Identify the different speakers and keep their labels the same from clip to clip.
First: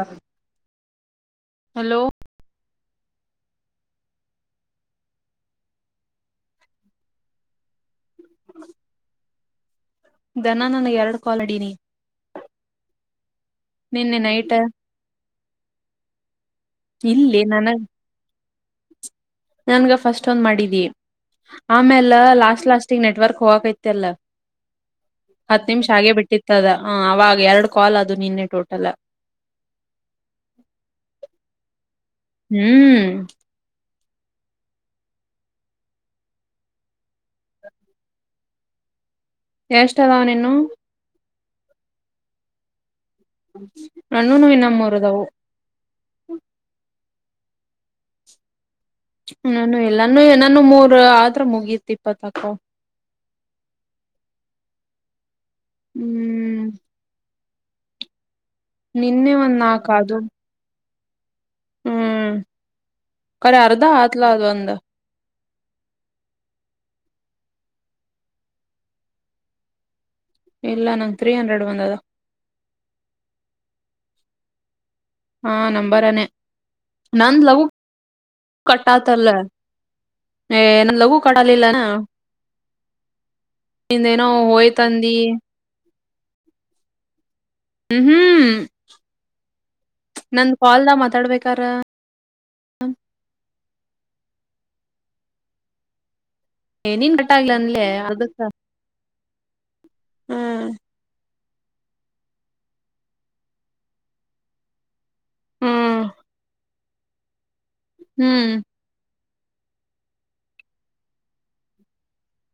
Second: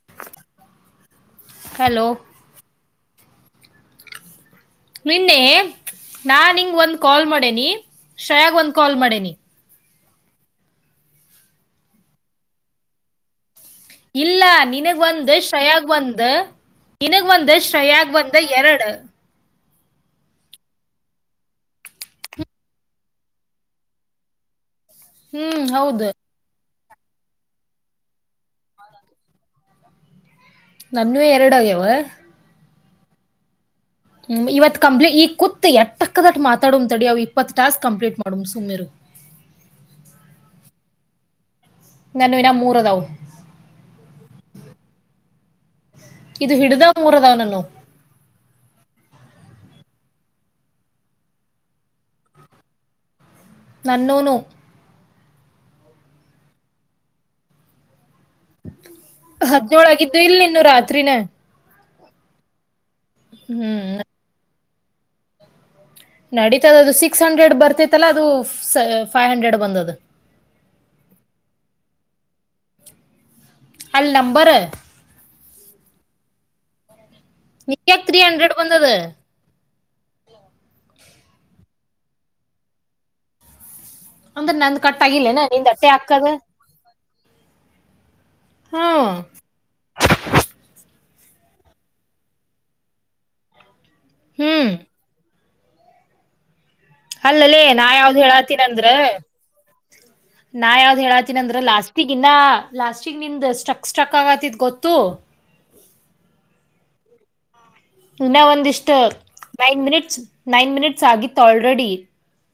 Speaker 1: [inaudible] Hello
Speaker 2: ನಿನ್ನೆ ನಾನ್ ಹಿಂಗ್ ಒಂದ್ ಕಾಲ್ ಮಾಡೇನಿ ಶ್ರಯಾಗ ಒಂದ್ ಕಾಲ್ ಮಾಡೇನಿ
Speaker 1: ದನ ನನ್ ಎರಡು ಕಾಲಡೀಿನಿ [unintelligible]
Speaker 2: ಇಲ್ಲ ನಿನಗ್ ಒಂದು ಶ್ರಯಾಗ್ ಬಂದು ನಿನಗ್
Speaker 1: ಇಲ್ಲಿ
Speaker 2: ಒಂದು
Speaker 1: ನನಗ್
Speaker 2: ಶ್ರಯಾಗ ಒಂದು [unintelligible] ಅ ಎರಡು
Speaker 1: ನನ್ಗ ಫಸ್ಟ್ ಒಂದ್ ಮಾಡಿದಿ [unintelligible] ಆಮೇಲ್ಲ ಲಾಸ್ಟ್ ಲಾಸ್ಟಗ್ ನೆಟ್ವರ್ಕ್ ಹೋಗಾಯಿತ್ತಲ್ಲ
Speaker 2: ಹ್ಮ್
Speaker 1: ಹತ್ತು ನಿಮಿಷ
Speaker 2: ಹೌದು
Speaker 1: ಹಾಗೆ ಬಿಟ್ಟಿತ್ತದ ಹ ಅವವಾಗ ಎರಡು ಕಾಲ್ ಅದು ನಿನ್ನೆ ಟೋಟಲ
Speaker 2: ನನ್ವು ಎರಡುಗ್ಯವ
Speaker 1: ಹ್ಮ್
Speaker 2: ಹ್ಮ್ ಇವತ್ ಕಂಪ್ ಈ ಕೂತ್ ಎಟ್ಟಕ್ಕದಟ್ಟ ಮಾತಾಡಂಂತಡಿ ಅವವು ಇಪ್ಪತ್ ಟಾಸ್ಕ್ ಕಂಪ್ಲೀಟ್ ಮಾಡ ಕಡ [unintelligible] ಸುಮಿರು
Speaker 1: ಎಷ್ಟ ಅದಾವ ನೀನು [unintelligible]
Speaker 2: ನಾನುವು ಇನೂ ಮೂರುದಾವು
Speaker 1: ನ್ಣೂನು ಇನ್ನ ಮೂರುದವು
Speaker 2: ಮೂರದಾವಣ್ಣು [unintelligible]
Speaker 1: ನಾನು ಇಲ್ಲಾನು ನಾನು ಮೂರ್ ಆದ್ರ ಮುಗಿತಿ ಇಪ್ಪತ್ತಕೋ [unintelligible]
Speaker 2: ನನ್ನೋನು
Speaker 1: ಹ್ಮ್ ನಿನ್ನೆ ಒಂದ್
Speaker 2: ಹದ್
Speaker 1: ನಾಕ್
Speaker 2: ನ್ಯೋಳ್
Speaker 1: ಅದು
Speaker 2: ಆಗಿದ್ದು ಇಲ್ ನೀನು ರಾತ್ರಿನೇ.
Speaker 1: ಹ್ಮ್ ಕಡೆ ಅರ್ಧ ಹತ್ಲ ಅದು ಒಂದು.
Speaker 2: ನಡೀತದ ಅದು ಸಿಕ್ಸ್ ಹಂಡ್ರೆಡ್ ಬರ್ತಿತ್ತಲ್ಲ ಅದು ಫೈವ್ ಹಂಡ್ರೆಡ್ ಬಂದದು.
Speaker 1: ಇಲ್ಲ ನಂಗ್ ತ್ರೀ ಹಂಡ್ರೆಡ್ ಬಂದದ.
Speaker 2: ಅಲ್ಲ್ ನಂಬರ.
Speaker 1: ಹಾ ನಂಬರನೇ ನಂದ ಲವ
Speaker 2: ನಿಕ್ಯಾಕ್ ತ್ರೀ ಹಂಡ್ರೆಡ್ ಬಂದದ
Speaker 1: ಕಟ್ ಆತಲ್ಲ. ಹಏ ನಂದ್ ಲಘು ಕಡಾಲಲ್ಲ ನ.
Speaker 2: ಅಂದ್ರೆ ನಂದ ಕಟ್ಟ ಆಗಿಲ್ಲೇನ ನಿಂದಟ್ಟೆ ಹಾಕದ.
Speaker 1: ಹ್ಮ್
Speaker 2: ಹ್ಮ್
Speaker 1: ನಂದು ಕಾಲ್ದ ಮ [unintelligible] ತಡ್ಬೇಕಾರ.
Speaker 2: ಹ್ಮ್
Speaker 1: ನೀನ್ ಕಟ್ ಆಗ್ಲ
Speaker 2: ಅಲ್ಲಲ್ಲಿ ನಾ
Speaker 1: ಅನ್ಲೆ
Speaker 2: ಯಾವ್ದ್
Speaker 1: ಅದಕ್ಕ
Speaker 2: ಹೇಳಾತೀನ ಅಂದ್ರೆ
Speaker 1: ಹ್ಮ್
Speaker 2: ನಾ ಯಾವ್ದ್ ಹೇಳತ [unintelligible] ನಂದ್ರ ಲಾಸ್ಟವೀಕಿಂದ ಲಾಸ್ಟ್ ವೀಕ್ ನಿಂದು ಸ್ಟಕ್ ಸ್ಟಕ್ ಆಗತಿದ್ ಗೊತ್ತು.
Speaker 1: ಹ್ಮ್
Speaker 2: ಇನ್ನ
Speaker 1: ಹ್ಮ್
Speaker 2: ಒಂದಿಷ್ಟ ನೈನ್ ಮಿನಿಟ್ಸ್ ನೈನ್ ಮಿನಿಟ್ಸ್ ಆಗಿತ್ತು ಆಲ್ರೆಡಿ.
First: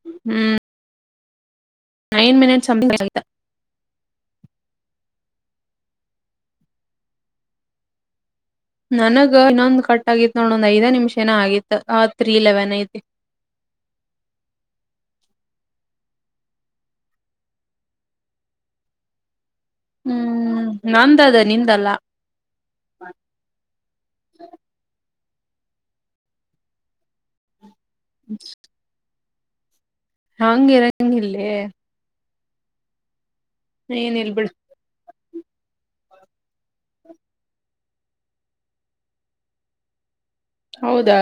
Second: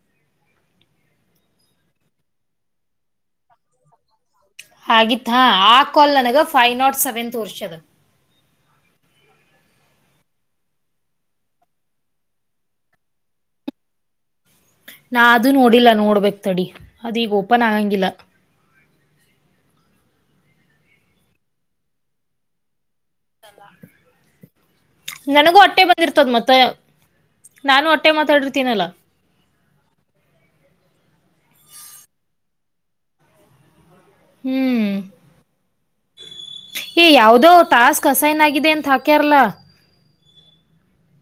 Speaker 1: ಹ್ಮ್ ನೈನ್ ಮಿನಿಟ್ಸ್ [unintelligible] ಅಗಿತ್ತ.
Speaker 2: ಆಗಿತ್ತಾ ಆ ಕಾಲ್ ನನಗ ಫೈವ್ ನಾಟ್ ಸೆವೆನ್ ತೊರ್ಸದ.
Speaker 1: ನನಗ ಇನ್ನೊಂದ್ ಕಟ್ ಆಗಿತ್ತು ನೋಡ ಒಂದ್ ಐದೇ ನಿಮಿಷ ಎನ ಆಗಿತ್ ಆ ತ್ರೀ ಇಲೆವೆನ್ ಐತಿ.
Speaker 2: [inaudible] ನಾ ಅದು ನೋಡಿಲ್ಲ ನೋಡ್ಬೇಕ್ ತಡಿ ಅದೀಗ ಓಪನ್ ಆಗಂಗಿಲ್ಲ.
Speaker 1: ಹ್ಮ್ ನಂದದು ನಿಂದಲ್ಲ.
Speaker 2: ಲ್ [inaudible]
Speaker 1: [inaudible]
Speaker 2: ನನಗೂ ಅಟ್ಟೆ ಬಂದಿರ್ತದ ಮತ್ತೆ ನಾನು ಅಟ್ಟೆ ಮಾತಾಡಿರ್ತೀನಲ್ಲ.
Speaker 1: ಹಾಂಗಗೆರಂಗಿಲ್ಲೇ. ಏನ್ ಇಲ್ಬಿಡು.
Speaker 2: ಹ್ಮ್ ಏ ಯಾವದೋ ಟಾಸ್ಕ್ ಅಸೈನ್ ಆಗಿದೆ ಅಂತ ಹಾಕ್ಯಾರಲ್ಲ.
Speaker 1: ಹೌದಾ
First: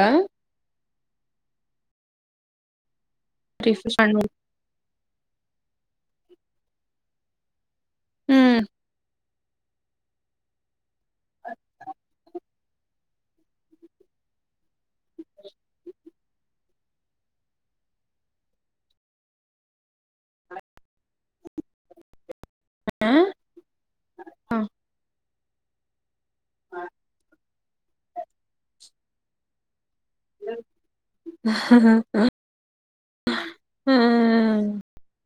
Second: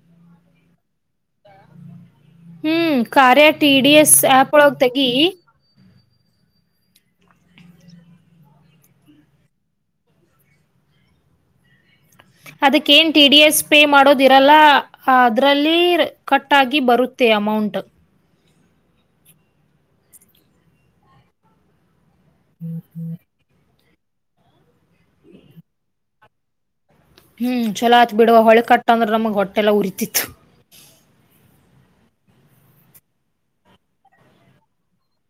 Speaker 2: ಹ್ಮ್ ಕಾರ್ಯ ಟಿ ಡಿ
Speaker 1: ರಿಫ್ರೆಶ್
Speaker 2: ಎಸ್
Speaker 1: ಮಾಡ್ಬೇಕ್
Speaker 2: ಆಪ್ ಒಳಗ್ ತೆಗಿ.
Speaker 1: ಹ್ಮ್
Speaker 2: ಅದಕ್ಕೇನ್ ಟಿ ಡಿ ಎಸ್ ಪೇ ಮಾಡೋದಿರಲ್ಲ ಅದ್ರಲ್ಲಿ ಕಟ್ ಆಗಿ ಬರುತ್ತೆ. ಅಮೌಂಟ್
Speaker 1: ಹಾ ಹಾ ಹಾ
Speaker 2: ಹ್ಮ್ ಚಲೋ ಆತ್ ಬಿಡುವ ಹೊಳೆ ಕಟ್ಟ್ ಅಂದ್ರೇ ನಮಗ ಹೊಟ್ಟೆಲ್ಲ ಉುರಿತಿತ್ತು.
Speaker 1: ಹ ಹ
Speaker 2: [inaudible]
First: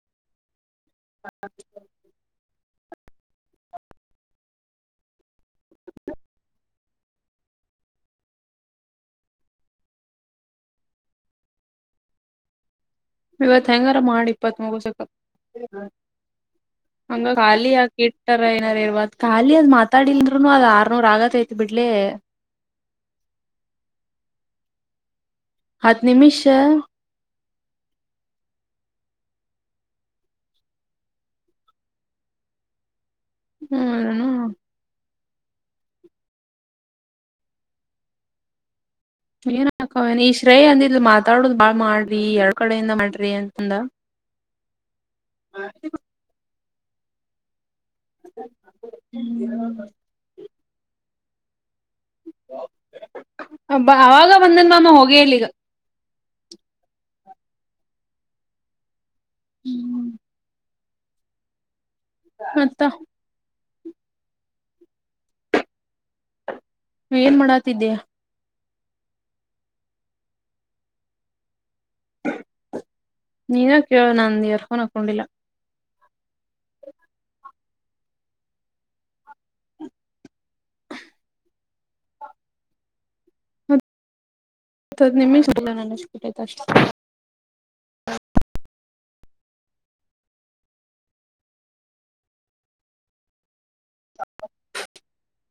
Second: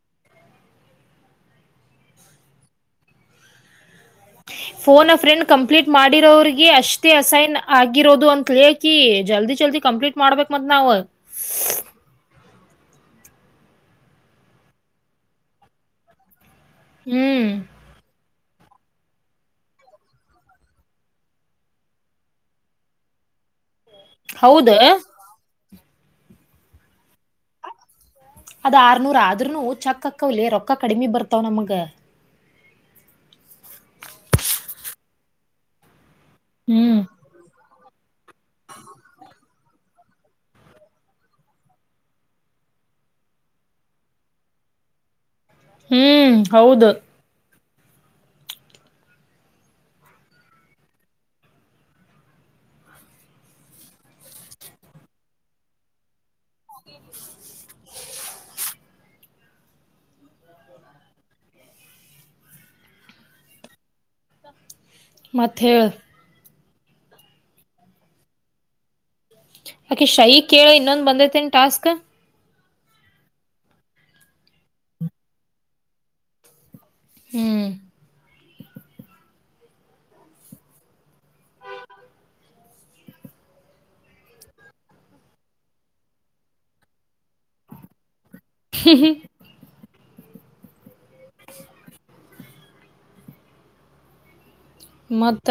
Speaker 1: [inaudible]
Speaker 2: ಹ್ಮ ಫೋನ್ ಆ ಫ್ರೆಂಡ್ ಕಂಪ್ಲೀಟ್ ಮಾಡಿರೋರಿಗೆ ಅಷ್ಟೇ ಅಸೈನ್ ಆಗಿರೋದು ಅಂತಲೇಕಿ ಜಲ್ದಿ ಜಲ್ದಿ. ಕಂಪ್ಲೀಟ್ ಮಾಡ್ಬೇಕ ಮತ್ ನಾವು.
Speaker 1: ಇವತ್ ಹೆಂಗಾರ ಮಾಡಿ ಇಪ್ಪತ್ ಮೂಗಸಕ. ಹಂಗ
Speaker 2: ಹ್ಮ್
Speaker 1: ಖಾಲಿ ಹಾಕಿ ಇಡ್ತಾರೆ. ಇವತ್ ಖಾಲಿ ಅದ್ ಮಾತಾಡಿಲ್ರುನು ಅದ್ ಆರ್ನೂರ್ ಆಗತೈತ್ ಬಿಡ್ಲೆ.
Speaker 2: ಹ ಹೌದಾ
Speaker 1: ಹತ್ತು ನಿಮಿಷ.
Speaker 2: ಅದ್ ಆರ್ನೂರ ಆದರೂನು ಚಕ್ಕ ಅಕ್ಕವ್ಲೆ ರೊಕ್ಕ ಕಡಿಮಿ ಬರ್ತಾವ್ ನಮಗ.
Speaker 1: ಹ್ಮ್ಣ
Speaker 2: ಹ್ಮ್
Speaker 1: ಏನ್ಕವ ಈ ಶ್ರೇಯ ಅಂದಿದ ಮಾತಾಡುದು ಬಾಳ್ ಮಾಡ್ರಿ ಎರ ಕಡೆಯಿಂದ ಮಾಡ್ರಿ ಅಂತಂದ
Speaker 2: ಹ್ಮ್ ಹೌದು
Speaker 1: ಹ್ಮ ಬ ಅವಾಗ ಬಂದಿನ ನಾನ ಹೋಗಿಲಿ ಈಗ
Speaker 2: ಹ
Speaker 1: ಹ್ಮ್ ಹ್ಮ್ ಮತ್ತ
Speaker 2: ಮಥೇ
Speaker 1: ನೀ ಏನ್ ಮಾಡಾತಿದೀಯಾ
Speaker 2: ಯಾಕೆ ಶೈ ಕೇಳ ಇನ್ನೊಂದು ಬಂದೇತೆೇನ ಟಾಸ್ಕ್
Speaker 1: ನೀನ ಕ ನಂದ ಇಯರ್ಫೋನ್ ಹಾಕೊಂಡಿಲ್ಲ
Speaker 2: ಹ್ಮ್
Speaker 1: ಮದದು ನಿಮಗ್ ಹಲ ನನ್ನ ಅಷ್ಟು ಬಿಿಟ್ಟೈತ ಅಷ್ಟ
Speaker 2: ಹ್ಮ ಹ ಮತ್ತ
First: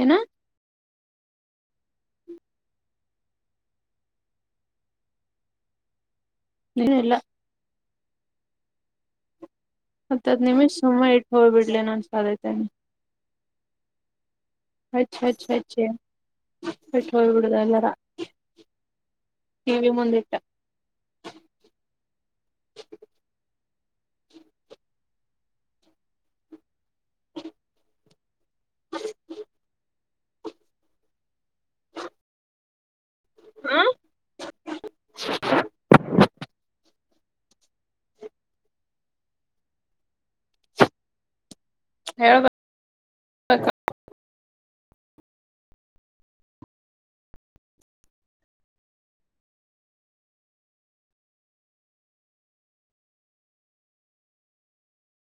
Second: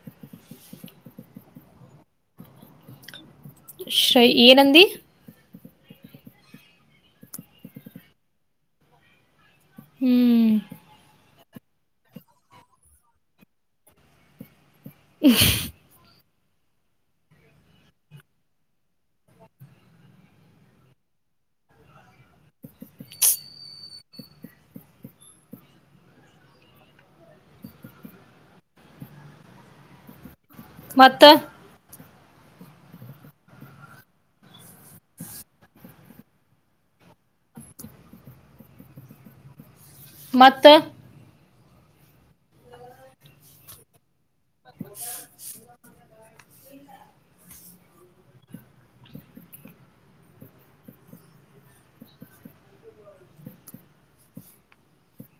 Speaker 1: ಏನು ಹ
Speaker 2: ಶ್ರ ಏನಂದ
Speaker 1: ನೀಲ್ಲ ಹತ್ತದ್
Speaker 2: ಹ್ಮ್
Speaker 1: ನಿಮಿಷ್ ಸುಮ ಇಟ್ಟು ಹೋಗ್ಬ ಬಿಡ್ಲನೊಂದ್ಸಧೈತೇನೆ ಅ ಅ ಅೆ ಪಠಬಡದಲ್ಲರ ಟಿ ವಿ ಮುಂದಿಟ್ಟ
Speaker 2: ಹ
Speaker 1: ಹ
Speaker 2: ಮತ್ತೆ
Speaker 1: ಹಾ
Speaker 2: ಮ
Speaker 1: ಹೇಳ್ಬೇಕ
Speaker 2: ಹ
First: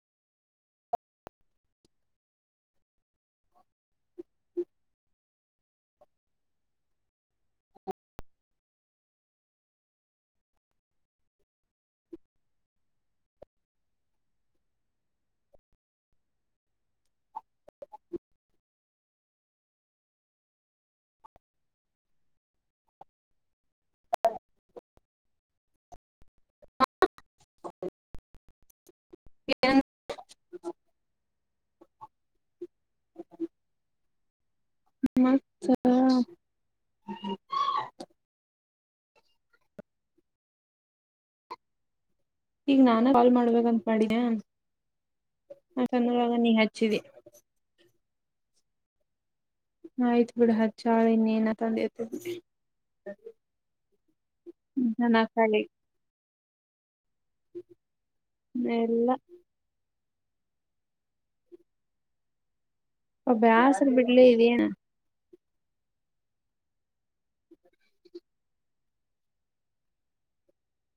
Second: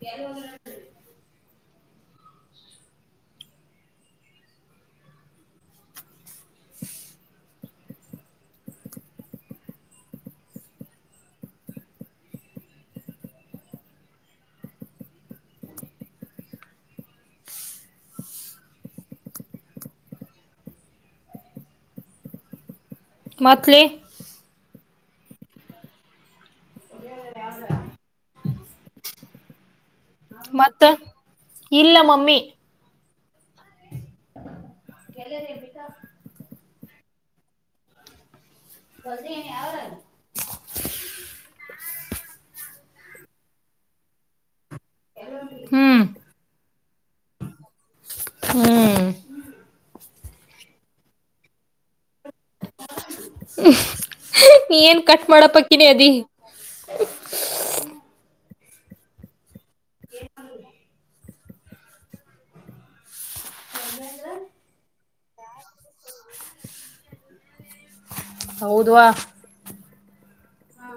Speaker 2: ಯಾರ ಹಾಗರ ಮೆ ಹ ಮತ್ತ ಇಲ್ಲ ಮಮ್ಮಿ
Speaker 1: ಮ
Speaker 2: ಹೊಸನ ಯಾರ
Speaker 1: ಈಗ ನಾನ ಕಾಲ್ ಮಾಡ್ಬೇಕಂತ
Speaker 2: ಹ್ಮ್
Speaker 1: ಮಾಡಾಡ ನೀ ಚರಿ
Speaker 2: ಹ್ಮ್
Speaker 1: ತ್ ಬಿಡ ಹ ಚಾಳೆನನತತ
Speaker 2: ಹ್ಮ ಏನ್
Speaker 1: ನನ
Speaker 2: ಕಟ್
Speaker 1: ಕಾಲಿ
Speaker 2: ಮಾಡಪಕ್ಕಿನಿ ಅದಿ
Speaker 1: ಎಲ್ಲ
Speaker 2: ಹ
Speaker 1: ಒಬ್ಬ ಹಸರು ಬಿಡ್ಲ ಇದ
Speaker 2: ಹೌದವಾ ಹಾ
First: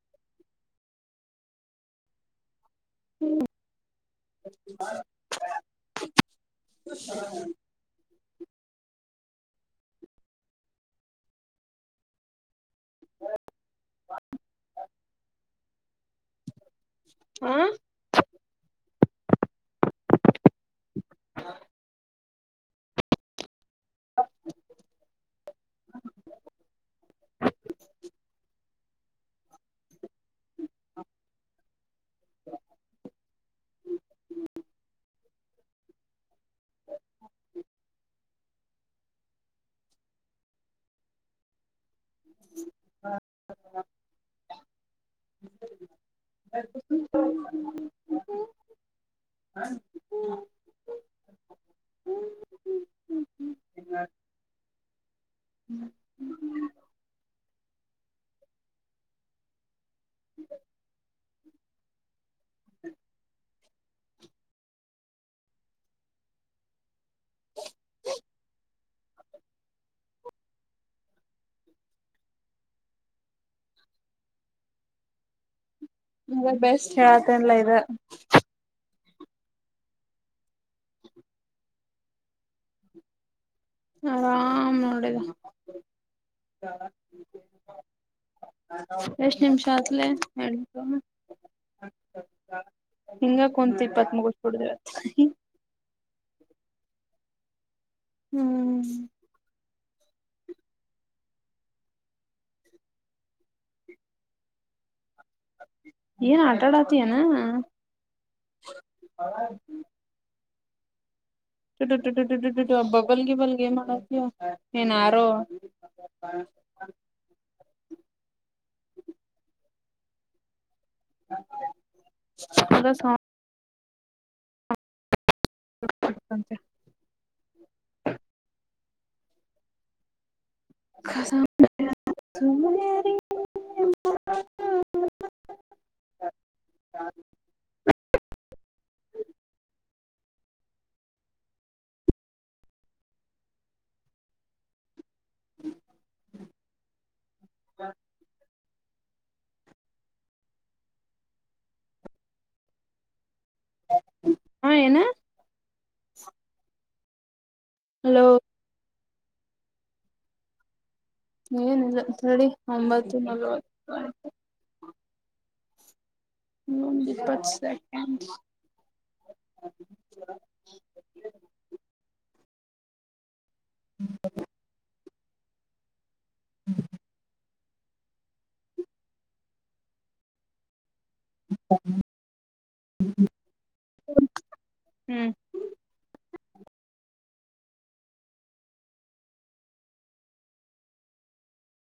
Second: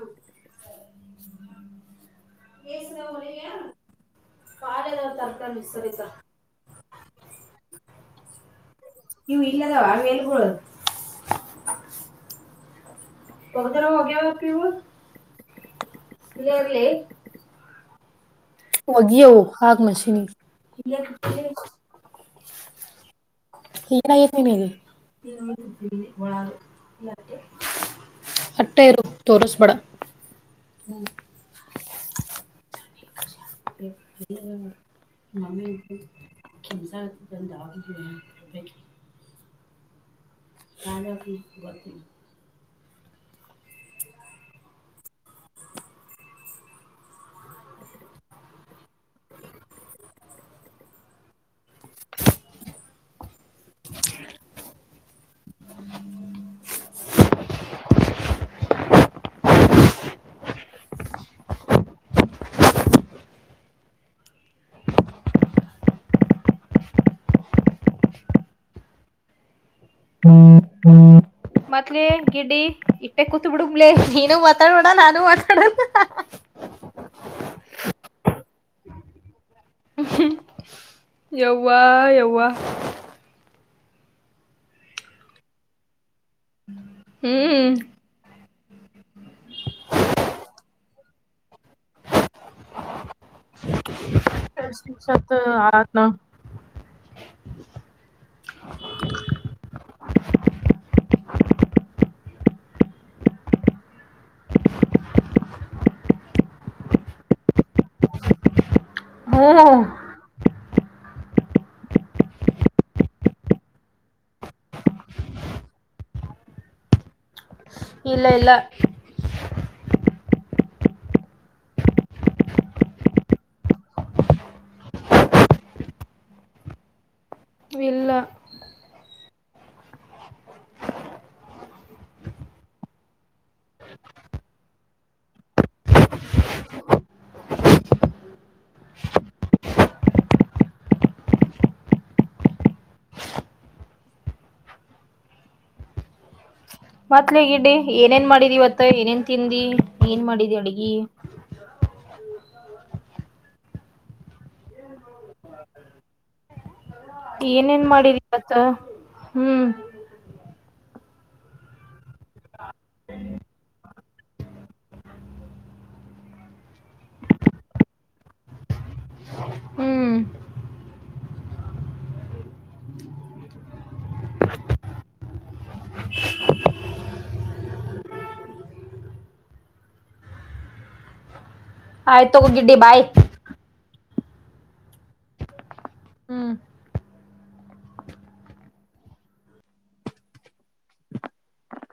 Speaker 2: ಪಾಲ ತರ್ತ ಮಿಸರಿ
Speaker 1: ಹ
Speaker 2: ನೀವು ಇಲ್ಲದಾವ ಆಮೇಲ್ ಕದು ಪಕ್ತರ ಮೋಗೆ ಪಿವುರ್ಲಿ
Speaker 1: ಹಾ
Speaker 2: ಹೋಗಿವು ಹಾಗಕ್ ಮಷಿನ್ ಗೆ [unintelligible] ಏನ್ ಆಗೈತ್ ನಿಮಿಗೆ ಅಟ್ಟೆ ಇರು ತೋರಿಸ್ಬಡ [unintelligible] [unintelligible] [unintelligible]
Speaker 1: [inaudible] [inaudible] [inaudible]
Speaker 2: [inaudible]
Speaker 1: [inaudible] [inaudible] [inaudible] [inaudible]
Speaker 2: [inaudible] ಮತ್ಲ ಗಿಡ್ಡಿ ಇಟ್ಟೇ ಕೂತ್ ಬಿಡುಮ್ಲೆ ನೀನು ಮಾತಾಡ್ಬೇಡ ನಾನು ಮಾತಾಡಲ್ಲ
Speaker 1: ಮದ ಬೆಸ್ಟ್ ಹೇಳತನ್ಲ್ಲ ಇದು
Speaker 2: ಯೌವಾ ಯೌವಾ
Speaker 1: ಆರಾಮ್ ನೋಡಿದ
Speaker 2: ಹ್ಮ್
Speaker 1: ಎಷ್ಟ್ ನಿಮಿಷತ್ ಲೆ ಹಿಂಗ ಕುಂತ ಇಪ್ಪತ್ ಮುಗಿಸ್ಬಿಡ್ದ
Speaker 2: ಎಸ್ಟ್ ನಿಮ್ಸ
Speaker 1: ಇವತ್
Speaker 2: ಆಯ್ತು ನೋಡ್ [inaudible]
Speaker 1: ಹ್ಮ್ ಏನ್ ಆಟಾ ಆಡಾತಿಯೆನ
Speaker 2: ಹ್ಮ್
Speaker 1: ಟಟ ಟ ಟಟ ಟಟ ಬಬಲ್ಗೆ ಬಲ್ಗೆ ಏ ಮಾಡತ ಏನ್ ಯಾರೋ [inaudible]
Speaker 2: ಇಲ್ಲ ಇಲ್ಲ
Speaker 1: [inaudible] [inaudible]
Speaker 2: ಇಲ್ಲ
Speaker 1: [unintelligible]
Speaker 2: [inaudible]
Speaker 1: [inaudible]
Speaker 2: ಮತ್ಲೇಗಿಡ್ಡಿ ಏನೇನ್ ಮಾಡಿದ ಇವತ್. ಮತ್ತ ಏನೇನ್ ತಿನ್ದಿ ಏನ್ ಮಾಡಿದಿ ಅಡ್ಗಿ.
Speaker 1: ಹಾ ಏನ
Speaker 2: ಏನೇನ್ ಮಾಡಿದಿ
Speaker 1: ಹಲೋ
Speaker 2: ಇವತ್ತು. ಹ್ಮ್
Speaker 1: ಏನಿಲ್ಲ ತಡಿ ಒಂಬತ್ತೂ ನಲ್ವತ್ ಹ್ಮ ಇಪ್ಪತ್ತು ಸೆಕೆಂಡ್
Speaker 2: ಹ್ಮ್
Speaker 1: ಹ್ಮ
Speaker 2: [unintelligible]
Speaker 1: ಹ್ಮ್ [inaudible]
Speaker 2: ಆಯ್ತು ತೋಗ ಗಿಡ್ಡಿ ಬಾಯ್
Speaker 1: ಹ್ಮ್
Speaker 2: ಹ್ಮ್